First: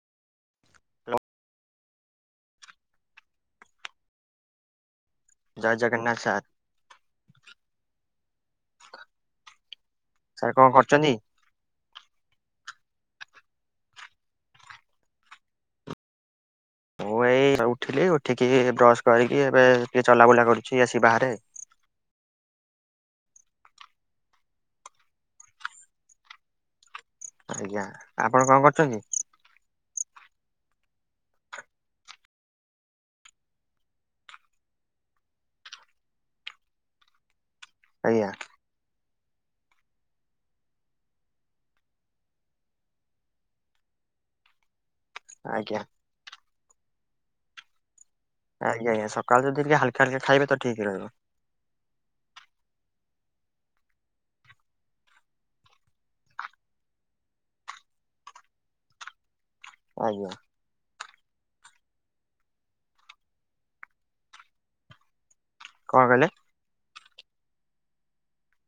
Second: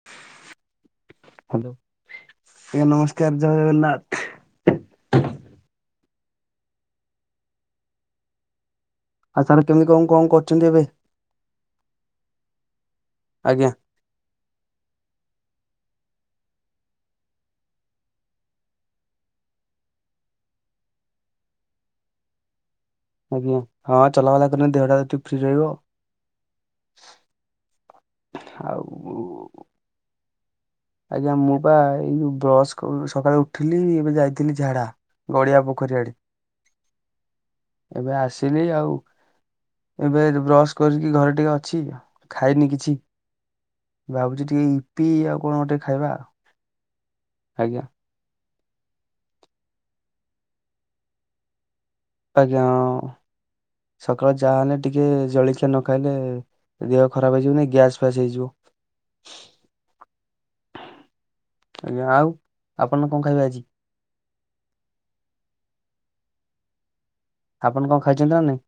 [inaudible] ଲ hello ଆଜ୍ଞା ନମସ୍କାର ଜୟନାଥ। ଜୟ Jagannath sir. ଆଉ ସାରେ କେମିତି କଁ କଁ ସାର୍ କଣ କରୁଚନ୍ତି ଏବେ? କରୁଛନ୍ତି? ଆଜ୍ଞା। ମୁଁ ଏଇ ଉଠିଲି ଉଠିକି ବ୍ରସ୍ କରିକି ଏବେ ଟିକେ ଚଲାବୁଲା କରୁଚି ଆସି ବାହାରେ। ଆଜ୍ଞା ହଁ ଚଲାବାଲା କନେ ଦେହଟା ଏତେ ଫ୍ରି ରହିବ। ଆଜ୍ଞା। ଆପଣ କଣ କରୁଛନ୍ତି? ଆଉ ଆଜ୍ଞା ମୁଁ ପା ଏଇ ଯୋଉ ବ୍ରସ୍ କ ସକାଳେ ଉଠିଲି ଏବେ ଯାଇଥିଲି ଝାଡ଼ା। ଗଡ଼ିଆ ପୋଖରୀ ଆଡ଼େ ଏବେ ଆଜ୍ଞା ଆସିଲି ଆଉ। ଏବେ ରୁ ବ୍ରସ୍ କରିକି ଘରେ ଟିକେ ଅଛି ଖାଇନି କିଛି। ଭାବୁଚି ଟିକେ ଇପି ଆଉ କଣ ଟିକେ ଆଜ୍ଞା ଖାଇବା। ଆଜ୍ଞା। ଆଜ୍ଞା ଆଜ୍ଞା ସକାଳୁ ଯଦି ଟିକ ହାଲକା ହାଲକା ଖାଇବେ ତ ଠିକ୍ ରହିବ। ଆଜ୍ଞା ହଁ ସକାଳ ଚା ହେନେ ଟିକେ ଜଳଖିଆ ନ ଖାଇଲେ ଦେହ ଖରାପ ହେଇଯିବନେଇ ଗ୍ୟାସ୍ ଫ୍ୟାସ୍ ହେଇଯିବ। ଆଜ୍ଞା। ଏ ଆଉ ଆପନ କଁ ଖାଇବେ ଆଜି? କଣ କହିଲେ? ଆପଣ କଁ ଖାଇଚନ୍ତି ନାଁ ନାଇଁ?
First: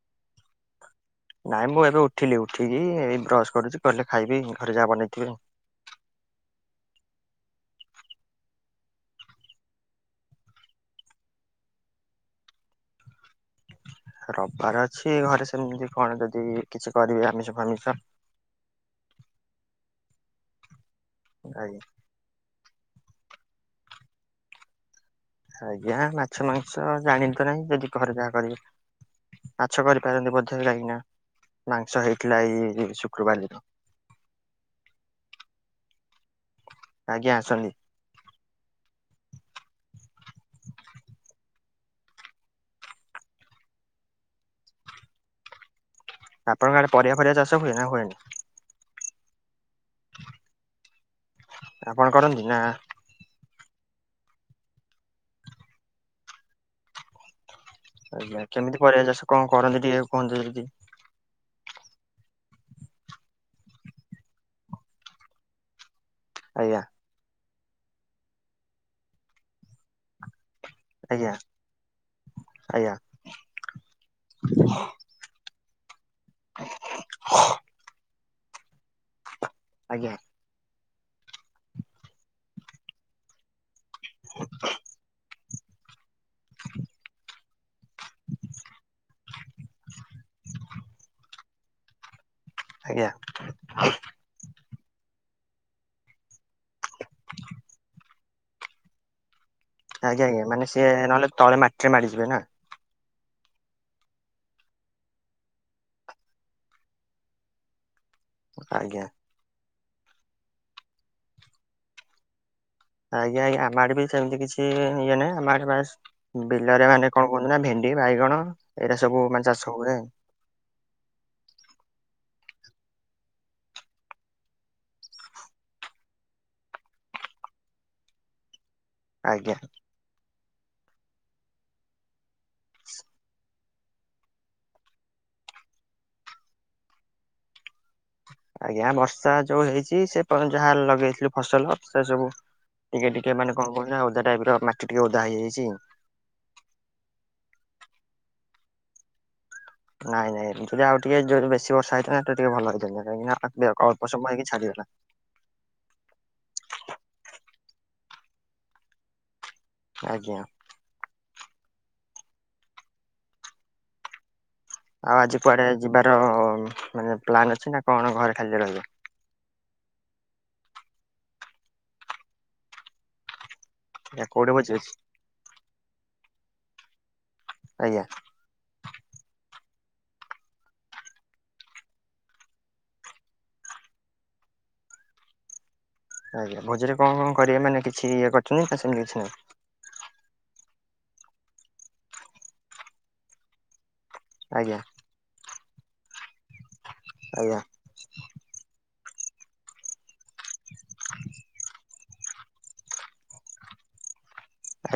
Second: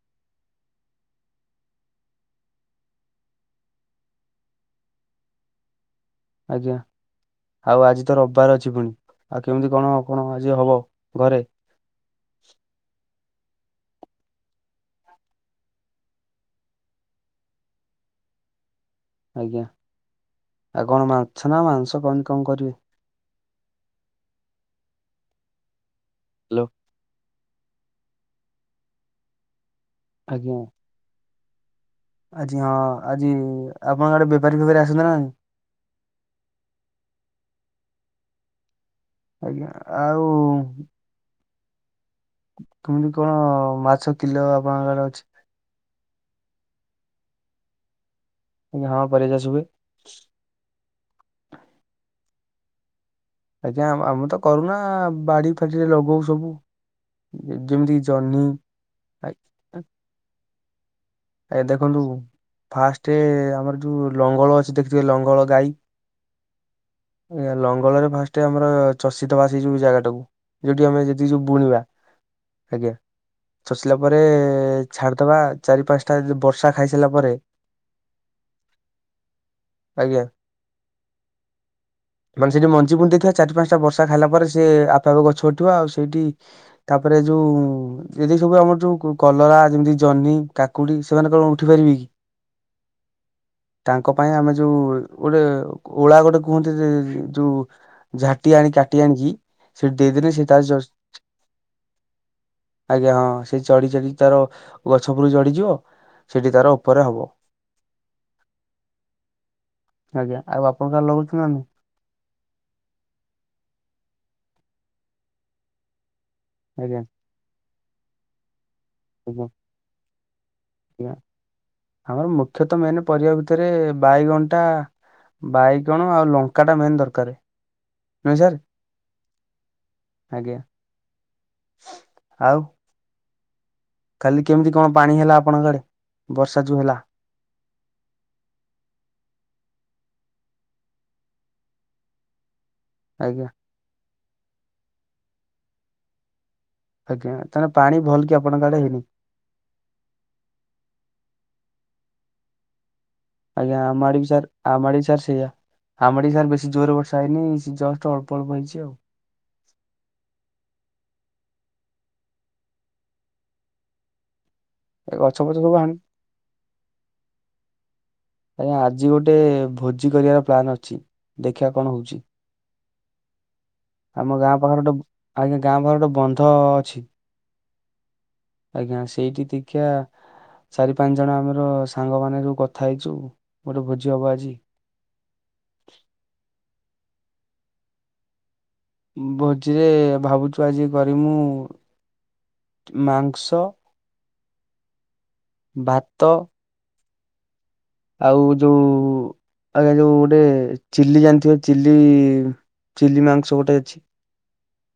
ନାଇଁ ମୁଁ ଏବେ ଉଠିଲି ଉଠିକି ଏଇ ବ୍ରସ୍ କରୁଚି ଗଲେ ଖାଇବି ଘରେ ଯାହା ବନେଇଥିବେ। ଆଜ୍ଞା। ଆଉ ଆଜି ତ ରବାର ଅଛି ପୁଣି ଆଉ କେମିତି କଣ କଣ ଆଜି ହବ ଘରେ? ରବାର ଅଛି ଘରେ ସେମିତି କଣ ଯଦି କିଛି କରିବେ ଆମିଷ ଫାମିଷ। ଆଜ୍ଞା ଆଉ କଣ ମାଂଛ ନା ଆଜ୍ଞା। ମାଂସ କଣ କମ୍ କରିବେ? ଆଜ୍ଞା ମାଛ ହ୍ୟାଲୋ ମାଂସ ଜାଣି ତ ନାହିଁ ଯଦି ଘରେ ଯାହା କରିବେ ମାଛ କରି ପାରନ୍ତି ଆଜ୍ଞା। ବୋଧେ କାହିଁକି ନା ମାଂସ ହେଇଥିଲା ଏଇ ଶୁକ୍ରବାର ଦିନ। ଆଉ ଆପଣ ଆଡ଼େ ବେପାରୀ ଫେପାରି ଆସନ୍ତି ନା ନାହିଁ? ଆଜ୍ଞା ଆସନ୍ତି। ଆଜ୍ଞା ଆଉ କେମିତି କଣ ମାଛ କିଲୋ ଆପଣଙ୍କ ଆଡ଼େ ଅଛି? ଆପଣଙ୍କ ଆଡ଼େ ପରିବା ଫରିବା ଚାଷ ହୁଏ ନା ହୁଏନି? ଇଁ ହଁ ପରିବା ଚାଷ ହୁଏ। ଆପଣ କରନ୍ତି ନାଁ ଆଜ୍ଞା ଆ ଆମୁ ତ କରୁନା ବାଡ଼ି ଫାଡି଼ରେ ଲଗଉ ସବୁ। ଯେମିତି ଜହ୍ନି ଆଜ୍ଞା କେମିତି ପରିବା ଚାଷ ଆ- କଁ କରନ୍ତି ଟିକେ କୁହନ୍ତେ ଯଦି ଏ ଦେଖନ୍ତୁ ଫାଷ୍ଟେ ଆମର ଯୋଉ ଲଙ୍ଗଳ ଅଛି ଦେଖିଥିବେ ଲଙ୍ଗଳ ଗାଈ। ଆଜ୍ଞା‌। ଏ ଲଙ୍ଗଲରେ ଫାଷ୍ଟେ ଆମର ଚଷିଦବା ସେଇ ଯୋଉ ଜାଗାଟାକୁ। ଯୋଉଠି ଆମେ ଯେତିକି ଆଜ୍ଞା ସବୁ ବୁଣିବା ଆଜ୍ଞା। ଚଷିଲା ପରେ ଛାଡ଼ିଦବା ଚାରି ପାଁଶଟା ଏ ଯୋଉ ବର୍ଷା ଖାଇସାରିଲା ପରେ ଆଜ୍ଞା। ମାନେ ସେଇ ଯୋଉ ମଞ୍ଜି ବୁଣି ଦେଇଥିବା ଚାରି ପାଁଶଟା ବର୍ଷା ଖାଇଲା ପରେ ସିଏ ଆପେ ଆପେ ଗଛ ଉଠିବ ଆଉ ସେଇଠି ତାପରେ ଯୋଉ ଏ ଯି ସବୁ ଆମର ଯୋଉ କଲରା, ଯେମିତି ଜହ୍ନି କା ସେମାନେ କଣ ଉଠି ପାରିବେ କି? ଆଜ୍ଞା। ତାଙ୍କ ପାଇଁ ଆମେ ଯୋଉ ଗୋଟେ ଓଳା ଗୋଟେ କୁହନ୍ତି ଯୋଉ ଝାଟି ଆଣି କାଟି ଆଣିକି। ସେଠି ଆଜ୍ଞା ଦେଇଦେଲେ ଆଜ୍ଞା ସେ ମାନେ ତାର ସିଏ ନହଲେ ତଳେ ମାଟିରେ ମାଡିଯିବ ନା। ଆଜ୍ଞା ହଁ ସେ ଚଢି ଚଢି ତାର ଗଛ ଉପୁରୁ ଚଢ଼ି। ଯିବ ସେଠି ତାର ଉପରେ ହବ। ଆଜ୍ଞା ଆଜ୍ଞା ଆଉ ଆପଣ ଲଗଉଛନ୍ତି ନା ନାହିଁ? ଆଜ୍ଞା ଆଜ୍ଞା ଆମ ଆଡେ ସେମିତି କିଛି ଇଏ ନାଇଁ ଆମ ବିଲରେ ଆଜ୍ଞା ମାନେ କଣ କୁ ଭେଣ୍ଡି ବାଇଗଣ ଏଇଟା ସବୁ ଆଜ୍ଞା ମାନେ ଚାଷ ହୁଏ। ଆମର ମୁଖ୍ୟତଃ ମେନ ପରିବା ଭିତରେ ବାଇଗଣଟା। ବାଇଗଣ ଆଉ ଲଙ୍କା ଟା ମେନ୍ ଦରକାର। ନୁହେଁ ସାର୍? ଆଜ୍ଞା ଆଜ୍ଞା ଆଉ କାଲି କେମିତି କଣ ପାଣି ହେଲା ଆପଣଙ୍କ ଆଡେ ବର୍ଷା ଯୋଉ ହେଲା। ଆଜ୍ଞା ବର୍ଷା ଯୋଉ ହେଇଛି ସେ ଯାହା ଲଗେଇଥିଲୁ ଫସଲ ସେ ସବୁ ଟିକେ ଟିକେ ଆଜ୍ଞା ମାନେ କଣ କହୁଛ ଓଦା ଟାଇପ ର ମାଟି ଟିକେ ଓଦା ହେଇଯାଇଛି। ଆଜ୍ଞା ତାହେଲେ ପାଣି ଭଲ କି ଆପଣଙ୍କ ଆଡେ ହେଇନି ନାଇଁ ନାଇ ଯଦି ଆଉ ଟିକେ ଜୋର ବେଶୀ ବର୍ଷା ହେଇଥାନ୍ତା ଟିକେ ଭଲହଇ ଥାନ୍ତ। ଆଜ୍ଞା ଆମଆଡେ ସାର୍ ଆମ ଆଡେ ବି ସାର୍ ସେଇଆ। ଆମ୍ବାଡି ସାର ବେଶୀ ଜୋରରେ ବର୍ଷା ହେଇନି ଜଷ୍ଟ ଅ୍ପ ଅଳ୍ପ ହେଇଛି ଆଉ ଆଜ୍ଞା ଏ ଆଉ ଗଛ ଆଜି ଫଛ କୁଆଡେ ସବୁ ହାଣି ଯିବାର ମାନେ ପ୍ଲନ୍ ଅଛି ନା କଣ ଘରେ ଖାଲି ଆଜ୍ଞା ରହିବେ। ଆଜି ଗୋଟେ ଭୋଜି କରିବାର ପ୍ଲାନ ଅଛି ଦେଖିବା କଣ ହଉଛି। ଆଜ୍ଞା ଆମ କୋଉଠି ଗାଁ ଭୋଜି ପାଖରେ ଅଛି? ଗୋଟେ ଆମ ଗାଁ ପାଖରେ ଗୋଟେ ବନ୍ଧ ଅଛି। ଆଜ୍ଞା ଆଜ୍ଞା ସେଇଠି ଦେଖିବା ଚାରି ପାଞ୍ଚ ଜଣ ଆମର ସାଙ୍ଗ ମ ସବୁ କଥା ହେଇଛୁ ଗୋଟେ ଭୋଜି ହବ ଆଜି। ଆଜ୍ଞ ଭୋଜରେ କଣ କଣ କରିବେ ମାନେ କିଛି ଇଏ [unintelligible] ଭୋଜିରେ ଭାବୁଛୁ ଆଜି କରିମୁ ମାଂସ। ଆଜ୍ଞା। ଭାତ। ଆଜ୍ଞା ଆଉ ଯୋଉ ଆଜ୍ଞା ଯୋଉ ଗୋଟେ ଚିଲି ଜାଣିଥିବ ଚିଲି। ଚ-ଚିଲି ମାଂସ ଗୋଟେ ଅଛି।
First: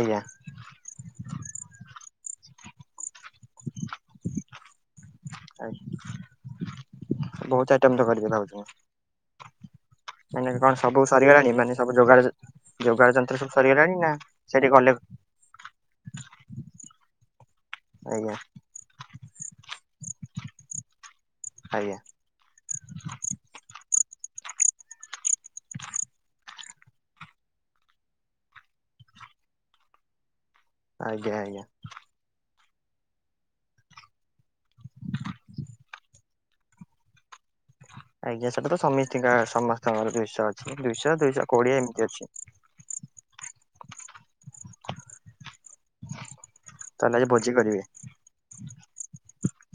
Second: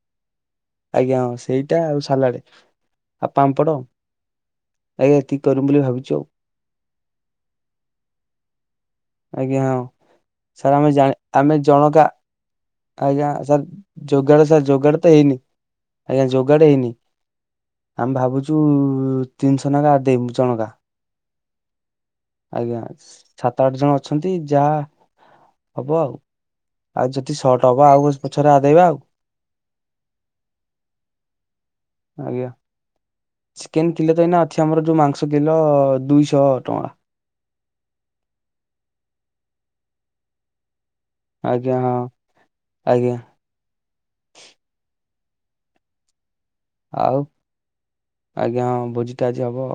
ଆଜ୍ଞା ଆଜ୍ଞା ହଁ ସେଇଟା ଆଉ ସାଲାଡ। ଆ ପାମ୍ପଡ଼, ଆଜ୍ଞା ଏତିକି କରବି ଆଜ୍ଞା ବୋଲି ଭାବିଛୁ। ବହୁତ ଆଇଟମ [inaudible] ଆଜ୍ଞା ହଁ ମାନେ କଣ ସାର୍ ଆମେ ସବୁ ଜାଣି ସରିଗଲାଣି ଆମେ ମାନେ ସବୁ ଜଣକା ଯୋଗାଡ଼ ଯୋଗାଡ଼ ଆଜ୍ଞା ଯନ୍ତ୍ର ସବୁ ସାର୍ ସରିଗଲାଣି ନା ଯୋଗାଡ ସାର୍ ସେଠି ଗଲେ ଯୋଗାଡ ତ ହେଇନି ଆଜ୍ଞା ଯୋଗାଡ ହେଇନି। ଆମେ ଆଜ୍ଞା ଭାବୁଛୁ ତିନିଶହ ଲାକା ଦେବୁ ଜଣକା। ଆଜ୍ଞା ଆଜ୍ଞା ସାତ ଆଠ ଜଣ ଅଛନ୍ତି ଯାହା ହବ ଆଉ ଆଉ ଯଦି ସର୍ଟ ହବ ଆଉ ପଛରେ ଆଦେଇବା ଆଉ। ଆଜ୍ଞା ଆଜ୍ଞା ଆଜ୍ଞା। ଚିକେନ କିଲେ ତ ଏଇନା ଅଛି ଆମର ଯୋଉ ମାଂସ କିଲୋ ଦୁଇଶହ ଟଙ୍କା। ଆଜ୍ଞା ସେଟା ତ ସମିସ୍ତିଙ୍କ-ସମସ୍ତଙ୍କର ଦୁଇଶହ ଅଛି ଦୁଇଶହ ଦୁଇଶହ କୋଡିଏ ଏମିତି ଅଛି। ଆଜ୍ଞ। ତାହେଲେ ଆଉ ଆଜି ଭୋଜି କରିବେ? ଆଜ୍ଞା ହଁ ଭୋଜିଟା ଆଜି ହବ,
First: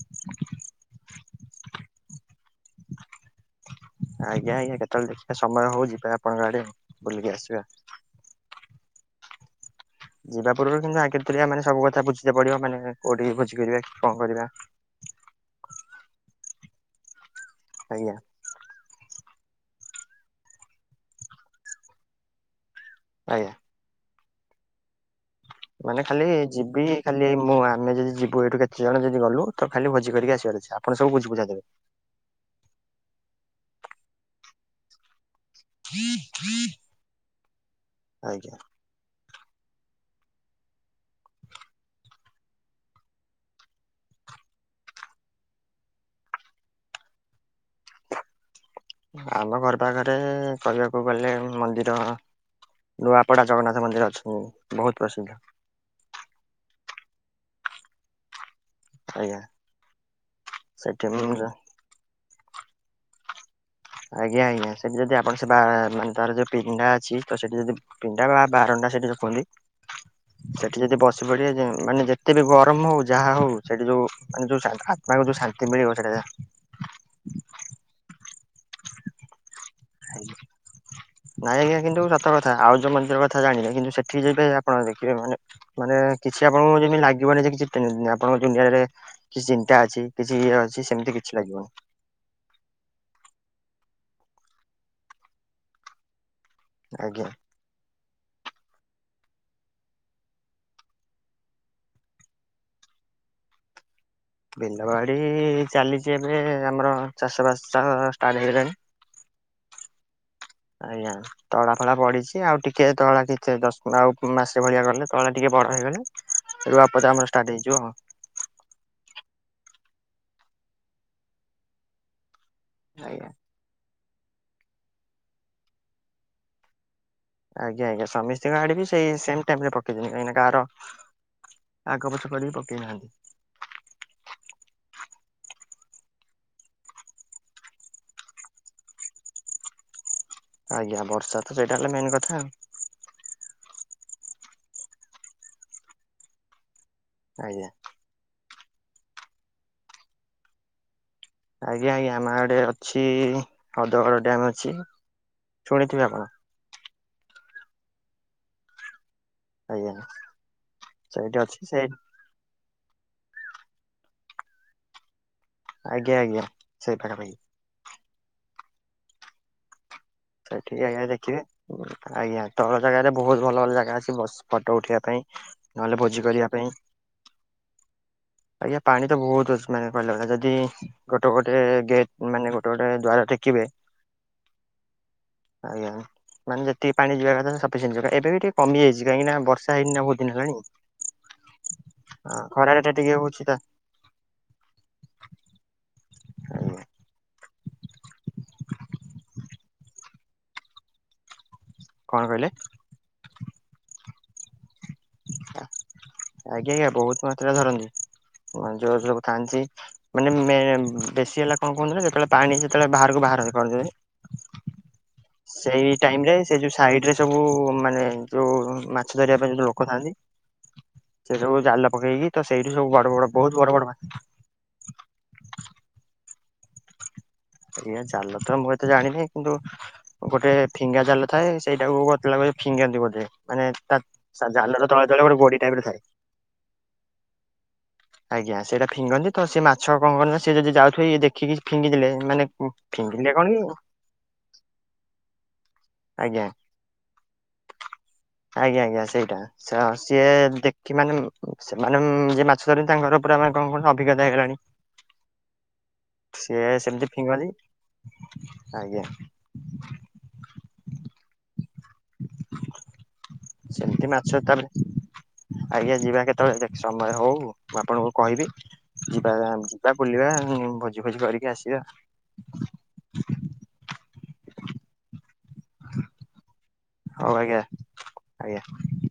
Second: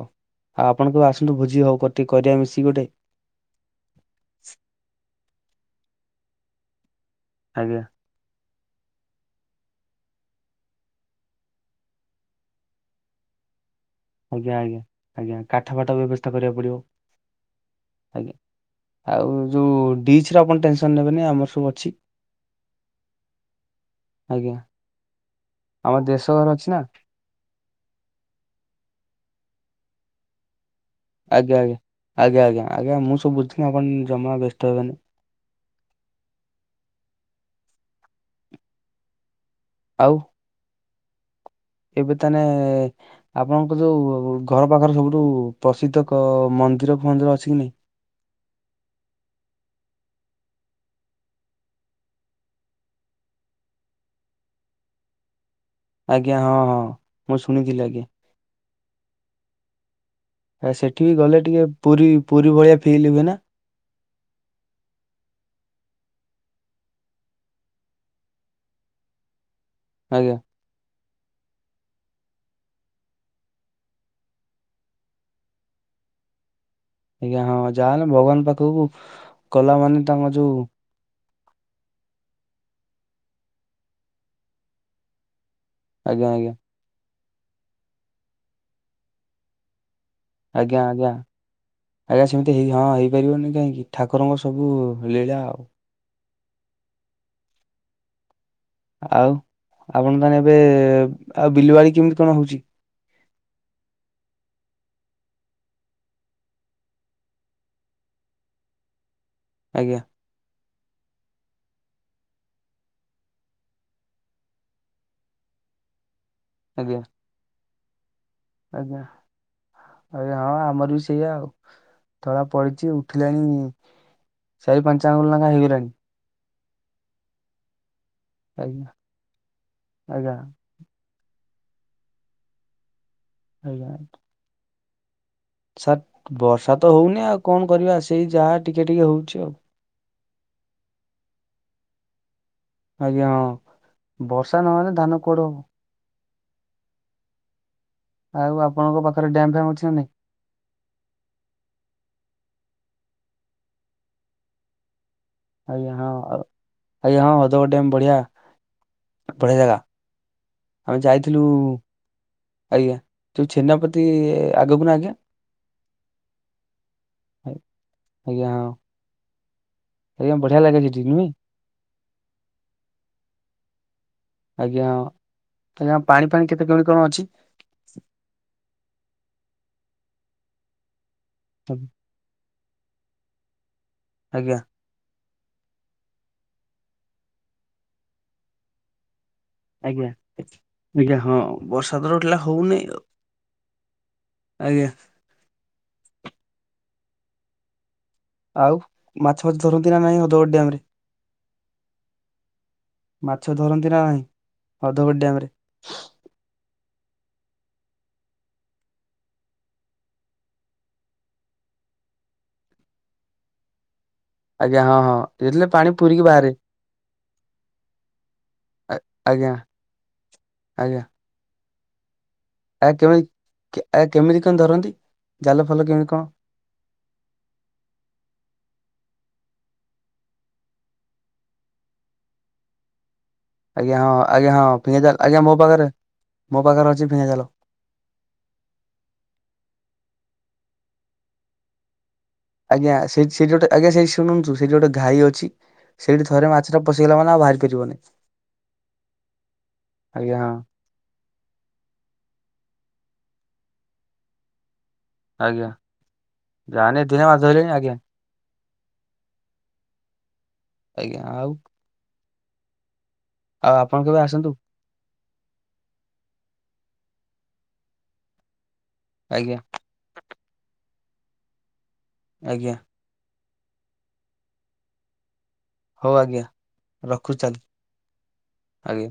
ଆଉ ଆପଣ କେବେ ଆସନ୍ତୁ ଭୋଜି ହଉକେ କରିବା ମିଶିକି ଗୋଟେ। ଆଜ୍ଞା ଆଜ୍ଞା କେତେବେଳେ ଦେଖିବା ସମୟ ହଉଛି ଆପଣଙ୍କ ଆଡେ ବୁଲିକି ଆସିବା। ଆଜ୍ଞା ଯିବା ପୂର୍ବରୁ କିନ୍ତୁ ଆଗେତିରିଆ ମାନେ ସବୁ କଥା ବୁଝିତେ ପଡିବ ମାନେ କୋଉଠି ଭୋଜିି କରିବା। କଣ କରିବା ଆଜ୍ଞା ଆଜ୍ଞା ଆଜ୍ଞା କାଠ ଫାଠ ବ୍ୟବସ୍ଥା କରିବାକୁ ପଡିବ ଆଜ୍ଞା। ଆଉ ଯୋଉ ଡିଚ୍ ର ଆପଣ ଟେନସନ ନେବେନି ଆମର ସବୁ ଅଛି। ଆଜ୍ଞା। ଆଜ୍ଞା। ଆମ ମାନେ ଖାଲି ଦେଶ ଘର ଅଛି ନା ଯିବି ଖାଲି ମୁଁ ଆମେ ଯଦି ଯିବୁ ଏଇଠୁ କେତେ ଜଣ ଯଦି ଗଲୁ ତ ଖାଲି ଭୋଜି କରିକି ଆସିବାର ଅଛି। ଆ ଆଜ୍ଞା ଆଜ୍ଞା ଆଜ୍ଞ। ଆଜ୍ଞା ଆଜ୍ଞା ମୁଁ ସବୁ ବୁଝଥିବି ଆପଣ ଜମା ବ୍ୟସ୍ତ ହେବେନି। ଆଜ୍ଞା। ଆଉ। ଏବେ ତାନେ ଆପଣଙ୍କ ଯୋଉ ଘର ପାଖରେ ସବୁଠୁ ପ୍ରସିଦ୍ଧ କ ମନ୍ଦିର ଫନ୍ଦିର ଅଛି କି ନାଇଁ? ଆମ ଘର ପାଖରେ କହିବାକୁ ଗଲେ ମନ୍ଦିର ନୂଆପଡ଼ା ଜଗନ୍ନାଥ ମନ୍ଦିର ଅଛନ୍ ବହୁତ ପ୍ରସିଦ୍ଧ। ଆଜ୍ଞା ହଁ ହଁ ମୁଁ ଶୁଣିଥିଲି ଆଜ୍ଞା। ଆଜ୍ଞା। ସେଠି ବି ଗଲେ ଟିକେ ପୁରୀ ପୁରୀ ଭଳିଆ ଫିଲ ହୁଏ ନା? ଆଜ୍ଞା ଆଜ୍ଞା ସେଠି ଯଦି ଆପଣ ସେ ବା ମାନେ ତାର ଯୋଉ ପିଣ୍ଡା ଅଛି ତ ସେଠି ଯଦି ପିଣ୍ଡା ବା ବାରଣ୍ଡା ସେଠି ଯଉ କହୁନ୍ତି। ଆଜ୍ଞା। ସେଠି ଯଦି ବସି ପଡିବ ଯେ ମାନେ ଯେତେ ବି ଗରମ ହଉ ଯାହା ହଉ ସେଠି ଯୋଉ ମାନେ ଯୋଉ ସା ଆ ମାନେ ଯୋଉ ଶାନ୍ତି ମିଳିିବ ସେଟା ଯା ଆଜ୍ଞା ହଁ ଯାହାହେଲେ ଭଗବାନ ପାଖକୁ କଲା ମାନେ ତାଙ୍କ ଆଜ୍ଞା। ଯୋଉ ନାଇଁ ଆଜ୍ଞା କିନ୍ତୁ ସତ କଥା ଆଉ ଯୋଉ ମନ୍ଦିର କଥା ଜାଣିନି କିନ୍ତୁ ସେଠି ଯିବେ ଆପଣ ଦେଖିବେ ମାନେ ମାନେ ଆଜ୍ଞା କିଛି ଆଜ୍ଞା ଆପଣଙ୍କୁ ଯେମିତି ଲାଗିବନି ଯେ କିଛି ଟେନ୍ ଆପଣଙ୍କ ଦୁନିଆରେ କିଛି ଚିନ୍ତା ଅଛି। କିଛି ଇଏ ଆଜ୍ଞା ଅଛି ଆଜ୍ଞା ସେମିତି କିଛି ଲାଗିବନି। ଆଜ୍ଞା ସେମିତି ହେଇ ହଁ ହେଇପାରିବନି କାହିଁକି ଠାକୁରଙ୍କ ସବୁ ଲୀଳା ଆଉ। ଆଜ୍ଞା। ଆଉ ଆପଣ ତାହେଲେ ଏବେ ଆଉ ବିଲ ବାଡି କେମିତି କଣ ହଉଛି? ବିଲବାଡି ଚାଲିଛି ଏବେ ଆମର ଚାଷ ବାସ ଷ୍ଟାର୍ଟ ହେଇଗଲାଣି। ଆଜ୍ଞା। ଆଜ୍ଞା। ତଳା ଫଳା ପଡିଛି ଆଉ ଟିକେ ତଳା କିଛି ଦଶ ଆଉ ମାସେ ଭଳିଆ ଗଲେ ତଳା ଟିକେ ବଡ ହେଇଗଲେ ରୁଆ ଆଜ୍ଞା ପୁତା ଆମର ଷ୍ଟାର୍ଟ ହେଇଯିବ। ଆଜ୍ଞା ଆଜ୍ଞା ହଁ ଆମର ବି ସେଇଆ ଆଉ ତଳା ପଡି ଛି ଆଉ। ଉଠିଲାଣି ଚାରି ପାଞ୍ଚ ଆଙ୍ଗୁଳି ଲେକା ହେଇଗଲାଣି। ଆଜ୍ଞା ଆଜ୍ଞା ସମିସ୍ତିଙ୍କ ଆଡେ ବି ଆଜ୍ଞା ସେଇ ସେମ୍ ଟାଇମରେ ପକେଇଛନ୍ତି କାହିଁକି ଆଜ୍ଞା ନା କାହାର ଆଗ ପଛ କରିକି ପକେଇ ନାହାନ୍ତି। ଆଜ୍ଞା। ସାର୍ ବର୍ଷା ତ ହଉନି ଆଉ କଣ କରିବା ସେଇ ଯାହା ଟିକେ ଟିକେ ହଉଛି ଆଉ। ଆଜ୍ଞା ବର୍ଷା ତ ସେଇଟା ହେଲା ମେନ୍ କଥା ଆଉ। ଆଜ୍ଞା ହଁ ବର୍ଷା ନହେଲେ ଧାନ କୁଆଡୁ ହବ। ଆଜ୍ଞା। ଆଉ ଆପଣଙ୍କ ପାଖରେ ଡ୍ୟାମ୍ ଫ୍ୟାମ୍ ଅଛି ନା ନାଇଁ? ଆଜ୍ଞା ଆଜ୍ଞା ଆମ ଆଡେ ଅଛି ହଦଗଡ ଡ୍ୟାମ୍ ଅଛି। ଆଜ୍ଞା ଶୁଣିଥିବେ ହଁ ଆପଣ ଆଜ୍ଞା ହଁ ହଦଗଡ ଡ୍ୟାମ୍ ବଢିଆ। ବଢିଆ ଜାଗା। ଆଜ୍ଞା ଆମେ ସେଇଠି ଯାଇଥିଲୁ ଅଛି ସେଇ ଆଜ୍ଞା ଯୋଉ ଛେନା ପତି ଆଗକୁ ନା ଆଜ୍ଞା? ଆଜ୍ଞା ଆଜ୍ଞା ସେଇ ପାଖାପାଖି। ଆଜ୍ଞା ହଁ। ଆଜ୍ଞା ବଢିଆ ଲାଗେ ସେଠିକ୍ ସେଠି ଆଜ୍ଞା ନୁହେଁ ଦେଖିବେ। ଆଜ୍ଞା ତଳ ଜାଗାରେ ବହୁତ ଭଲ ଭଲ ଜାଗା ଅଛି ବସ ଫଟୋ ଆଜ୍ଞା ଉଠେଇବା ପାଇଁ। ନହେଲେ ଆଜ୍ଞା ଭୋଜି ପାଣି କରିବା ଫାଣି କେତେ ପାଇଁ କେମିତି କଣ ଅଛି? ଆଜ୍ଞା ପାଣି ତ ବହୁତ ମାନେ କହିଲେ ଯଦି ଗୋଟେ ଗୋଟେ ଗେଟ୍ ମାନେ ଗୋଟେ ଗୋଟେ ଦ୍ୱାରା ଟେକିବେ। ଆଜ୍ଞା। ଆଜ୍ଞା ମାନେ ଯେତିିକି ପାଣି ଯିବା କଥା ସଫିସିଣ୍ଟ ଯିବ। ଏବେ ଟିକେ କମିଯାଇଚି କାହିଁକି ନା ବର୍ଷ ଆଜ୍ଞା ହଁ ବର୍ଷା ତ ଟୋଟାଲି ହଁ ହଉନି ଖରାରେ ଟା ଆଉ। ଟିକେ ହଉଛି ତ ଆଜ୍ଞା। ଉଁ। ଆଉ ମାଛ ଫାଛ ଧରନ୍ତି ନା ନାଇଁ ହଦଗଡ ଡ୍ୟାମ୍ ରେ? କଣ କହିଲେ? ମାଛ ଧରନ୍ତି ନା ନାହିଁ? ହଦଗଡ ଡ୍ୟାମ ରେ? ଆଜ୍ଞା ଆଜ୍ଞା ବହୁତ ମାତ୍ରାରେ ଧରନ୍ତି। ଯୋଉ ଯ ଲୋକ ଥାନ୍ତି। ମାନେ ମେନ୍ ବେଶୀ ହେଲା କଣ କୁହନ୍ତି ନା ଯେତେବେଳେ ପାଣି ଯେତେବେଳେ ବାହାରକୁ ବାହାର କରଦେବେ। ଆଜ୍ଞା ହଁ ହଁ। ଯେତେବେଳେ ପାଣି ସେଇ ପୁରିକି ଟାଇମ ରେ ବାହାରେ ସେ ଯୋଉ ସାଇଡ ରେ ସବୁ ମାନେ ଯୋଉ ଆ ମାଛ ଧରିବା ଆଜ୍ଞା ପାଇଁ ଯୋଉ ଲୋକ ଥାଆନ୍ତି। ଆଜ୍ଞା। ସେ ସବୁ ଜାଲ ପକେଇକି ତ ସେଇଠୁ ଆ ସବୁ ବଡ କେମିତି ବଡ ବହୁତ ବଡ କେ ବଡ ଆ ମାଛ କେମିତି ଧରନ୍ତି ଜାଲ ଫାଲ କେମିତି କଣ? ଆଜ୍ଞା ଜାଲ ତ ମୁଁ ଏତେ ଜାଣିନି କିନ୍ତୁ ଗୋଟେ ଫିଙ୍ଗା ଜାଲ ଥାଏ। ସେଇଟାକୁ [unintelligible] ଲାଗ ଫିଙ୍ଗାନ୍ତି ବୋଧେ? ମାନେ ଆଜ୍ଞା ତା ହଁ ଆଜ୍ଞା ହଁ ଜାଲର ଫିଙ୍ଗା ତଳେ ଜାଲ ତଳେ ଆଜ୍ଞା ଗୋଟେ ମୋ ଗୋଡି ଟାଇପ ପାଖରେ ରେ ଥାଏ। ମୋ ପାଖରେ ଅଛି ଫିଙ୍ଗା ଜାଲ। ଆଜ୍ଞା ସେଇଟା ଫିଙ୍ଗନ୍ତି। ତ ସେଇ ମାଛ କଣ କର ସେ ଯଦି ଯାଉଥିବେ ଦେଖିକି ଫିଙ୍ଗି ଦେଲେ ମାନେ ଆଜ୍ଞା ଫିଙ୍ଗିଲେ ସେଇଠି କଣ ସେଠି କି ଗୋଟେ ଆଜ୍ଞା ସେଠି ଶୁଣୁନ୍ତୁ ସେଇଠି ଗୋଟେ ଘାଇ ଅଛି। ସେଇଠି ଆଜ୍ଞା ଥରେ ମାଛଟା ପଶିଗଲା ମାନେ ଆଉ ବାହାରି ପାରିବନି। ଆଜ୍ଞା ଆଜ୍ଞା ସେଇଟା ସ ସିଏ ଆଜ୍ଞା ହଁ ଦେ ଖି ମାନେ ସେମାନେ ଯିଏ ମାଛ ଧରିନ୍ତି ତାଙ୍କର ପୁରା ମାନେ କଣ କହିଲ ପୁରା ମାନେ ଅଭିଜ୍ଞତା ହେଇଗଲାଣି। ଆଜ୍ଞା ସିଏ ଜାଲେ ସେମିତି ଢେରେ ମାଛ ଫିଙ୍ଗନ୍ତି ଧରିଲେଣି ଆଜ୍ଞା। ଆଜ୍ଞା। ଆଜ୍ଞା ଆଉ। ଆଉ ଆପଣ ସେମତି କେବେ ମାଛ ଆସନ୍ତୁ ତା ହେଲେ ଆଜ୍ଞା ଯିବା କେତେବେଳେ ଦେଖ ସମୟ ହଉ ମୁଁ ଆପଣଙ୍କୁ କହିବି। ଯିବା ଆଜ୍ଞା ଏଁ ଯିବା ବୁଲିବା ଉଁ ଭୋଜି ଫୋଜି କରିକି ଆସିବା। ଆଜ୍ଞା। ହଉ ଆଜ୍ଞା ହଉ ରଖୁ ଆଜ୍ଞା ଆଜ୍ଞା। ଚାଲ।